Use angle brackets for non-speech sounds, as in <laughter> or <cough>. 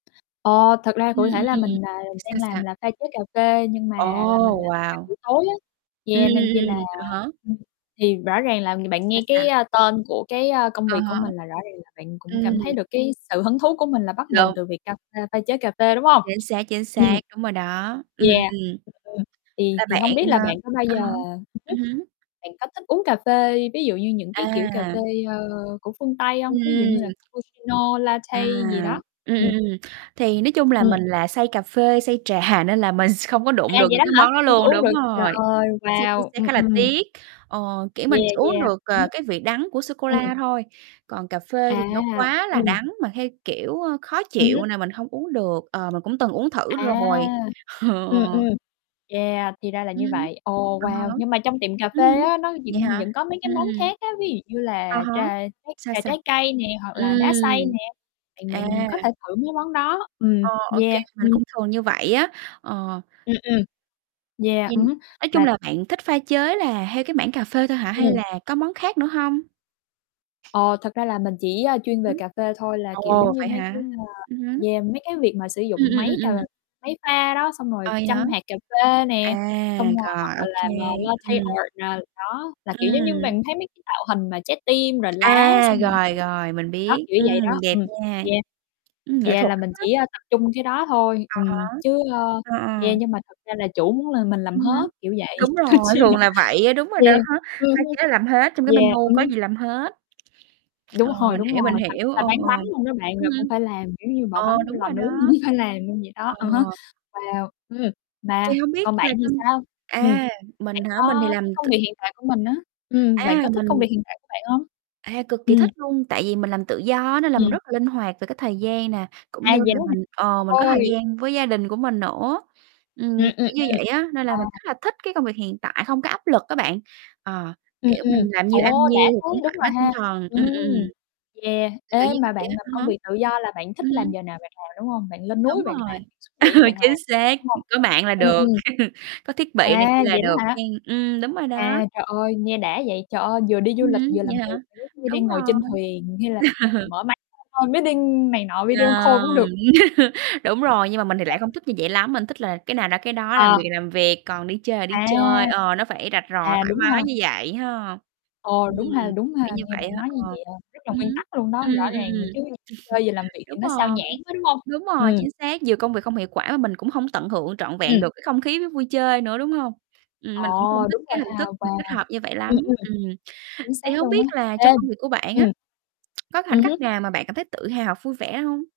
Ờ, thật ra Ừm, cụ thể là ừm, ừm. mình, à, đang Sao, sao? làm là pha chế cà phê nhưng Ồ, mà là mình làm ca wow. buổi tối á, Ừm, yeah, nên ừm, chi ừm, là ừm, à há. <unintelligible> thì rõ ràng là ng bạn Sao, nghe cái, sao? a, tên của cái, ơ, công À việc của há. mình là rõ ràng là bạn cũng Ừm. cảm thấy được cái sự hứng thú của mình là bắt nguồn Đúng. từ việc ca pha pha chế cà phê, đúng hông? Chính xác, chính Ừm. xác, đúng rồi đó, ừm, Yeah, ừm. <unintelligible> ừm, thì Là thì bạn, hông biết ờ là bạn có bao à giờ há, ừm ừm hứm, hứm. bạn có thích uống cà phê ví dụ như, những cái kiểu, cà À. phê, ơ, của phương Tây hông? Ví dụ như là Ừm. cappuccino, À, latte gì đó? ừm, ừm, Ừm. ừm, thì nói chung là Ừm. mình là say cà phê, say trà nên là mình s không có đụng À, được vậy những đó cái hả? món đó Hông có luôn, uống đúng được, trời rồi, ơi, chính xác, chính wow, xác, ừm, khá là ừm. tiếc. Ờ, kiểu, mình Yeah, chỉ uống yeah. được, Ừm à, hứm. cái vị đắng của Ừm. sô-cô-la thôi, còn cà phê thì À, nó quá là ừm. đắng mà theo, kiểu, ơ, khó Ừm hứm. chịu nè, mình hông uống được, ờ, mà cũng từng uống thử À! rồi. Ờ. Ừm, ừm. Yeah, thì ra là như Ừm, vậy. Ồ, à wow, há. nhưng mà trong tiệm cà Ưm phê hứm, á, nó vậy vẫn hả? vẫn có mấy cái Ừm, món ừm. khác á, ví dụ như À là há, trà trái sao, trà sao? trái cây nè, hoặc Ừm. là đá xay nè, thì À. mình có thể thử mấy món đó, ừm, Ờ, OK, yeah. mình Ừm. cũng thường như vậy á, ờ. Ừm, ừm. Yeah, Thì ừm hứm, nói chung là là bạn thích pha chế là theo cái mảng cà phê thôi hả? Hay Ừm. là có món khác nữa hông? Ờ, thật ra là mình chỉ, a, Ừm chuyên về hứm. cà phê thôi là, kiểu, giống Ồ, như, vậy mấy cái, hả? a, Ừm hứm. yeah, mấy cái việc mà sử Ừm, dụng ừm, máy cà ừm, ừm. máy pha đó, xong rồi À, vậy hả? châm hạt cà phê À, nè, xong rồi hoặc rồi, là OK, làm, à, latte ừm. art nè, đó, là, kiểu, giống như, Ừm. mình thấy mấy cái tạo hình mà trái tim, rồi lá, À, xong rồi rồi, <unintelligible> rồi, mình đó, biết, kiểu vậy ừm, đó, đẹp ừm, nha. yeah. Ừm, nghệ Yeah, thuật là mình <unintelligible> chỉ, ơ, tập trung cái đó thôi, À ừm, há. chứ ơ, Ờ, ờ. yeah, nhưng mà thật ra là chủ muốn là mình làm Ừm hết, hứm. kiểu vậy Đúng nên rồi, chi thường là là vậy á, đúng rồi đó, yeah, ừm pha hứm. chế làm hết trong cái Yeah, menu ừm có hứm. gì làm hết. Đúng Ờ, hồi, mình đúng hiểu, mình rồi, thậm chí hiểu, là ờ, bán ờ. bánh luôn đó bạn Ưm là cũng hưm. phải làm, kiểu như bỏ Ờ, bánh vô đúng lò rồi nướng cũng đó. phải làm luôn vậy Ờ. đó, à há, wow, ừm, mà Thì hông biết còn bạn là thì trong sao? Ừm, à, bạn mình hả? Mình thì có cái làm t công việc hiện tại của mình á, ừm, bạn có A, thích công mình việc hiện tại của bạn hông? À, cực kỳ Ừm. thích luôn, tại vì mình làm tự do á, nên là mình Ừm. rất là linh hoạt về cái thời gian nè, cũng như À, vậy là đó hả? <unintelligible> mình ờ, mình có thời Ôi. gian với gia đình của mình nữa. Ừm, Ừm, ừm, kiểu như ừm. vậy á, nên là mình Wow. khá là thích cái công việc hiện tại, không có áp lực á bạn, ờ, Ừm, kiểu, ừm, mình làm nhiêu ăn ô, đã nhiêu, thế, cũng đúng thoải rồi mái tinh ha, thần, ừm, ừm, ừm. yeah. Kiểu, kiểu Ê, như mà vậy bạn á, làm à há. công việc tự do là bạn thích Ừm làm hứm. giờ nào bạn làm, đúng hông? Bạn lên núi Đúng bạn rồi, làm, xuống biển bạn <laughs> chính làm, xác, đúng hông? có mạng là Ừm, được, ừm. <laughs> có thiết bị này kia Wow, là vậy đó được hả? hén, ừm, đúng rồi đó. À, trời ơi, nghe đã vậy, trời ơi, vừa đi du Ừm lịch hứm, vừa làm vậy việc, hả? kiểu giống như, Đúng đang ngồi rồi. trên thuyền hay là <laughs> mở máy <unintelligible> call meeting này nọ, video call cũng được Rồi, hết bạn. <laughs> đúng rồi, nhưng mà mình thì Trời lại không ơi. thích như vậy lắm, mình thích là cái nào ra cái đó, làm Ờ. việc là làm việc, còn đi chơi là đi chơi, À. ờ, nó phải rạch À, ròi, thoải đúng ha. mái như vậy ha. Ồ, Ừm, đúng ha, đúng kiểu, ha, kiểu như nghe vậy bạn á, nói như ờ, vậy, à, rất là ừm hứm, nguyên tắc luôn đó, rõ ừm, ừm, ừm, ràng nữa ừm. chứ, chơi vừa làm <chuckles> việc thì Đúng nó xao rồi, nhãng quá, đúng hông? đúng rồi, Ừm. chính xác, nhiều công việc không hiệu quả mà mình cũng hông tận hưởng trọn vẹn Ừm. được cái không khí v vui chơi nữa, đúng hông? Ừm, Ờ, mình cũng không thích đúng cái rồi hình ha, thức mà wow. kết hợp như vậy Ừm, lắm, ừm. ừm. Chính Thì xác hông luôn á, biết là ê trong công việc của bạn á, ừm. <clicks tongue> có khoảnh Ừm khắc hứm. nào mà bạn cảm thấy tự hào, vui vẻ hông?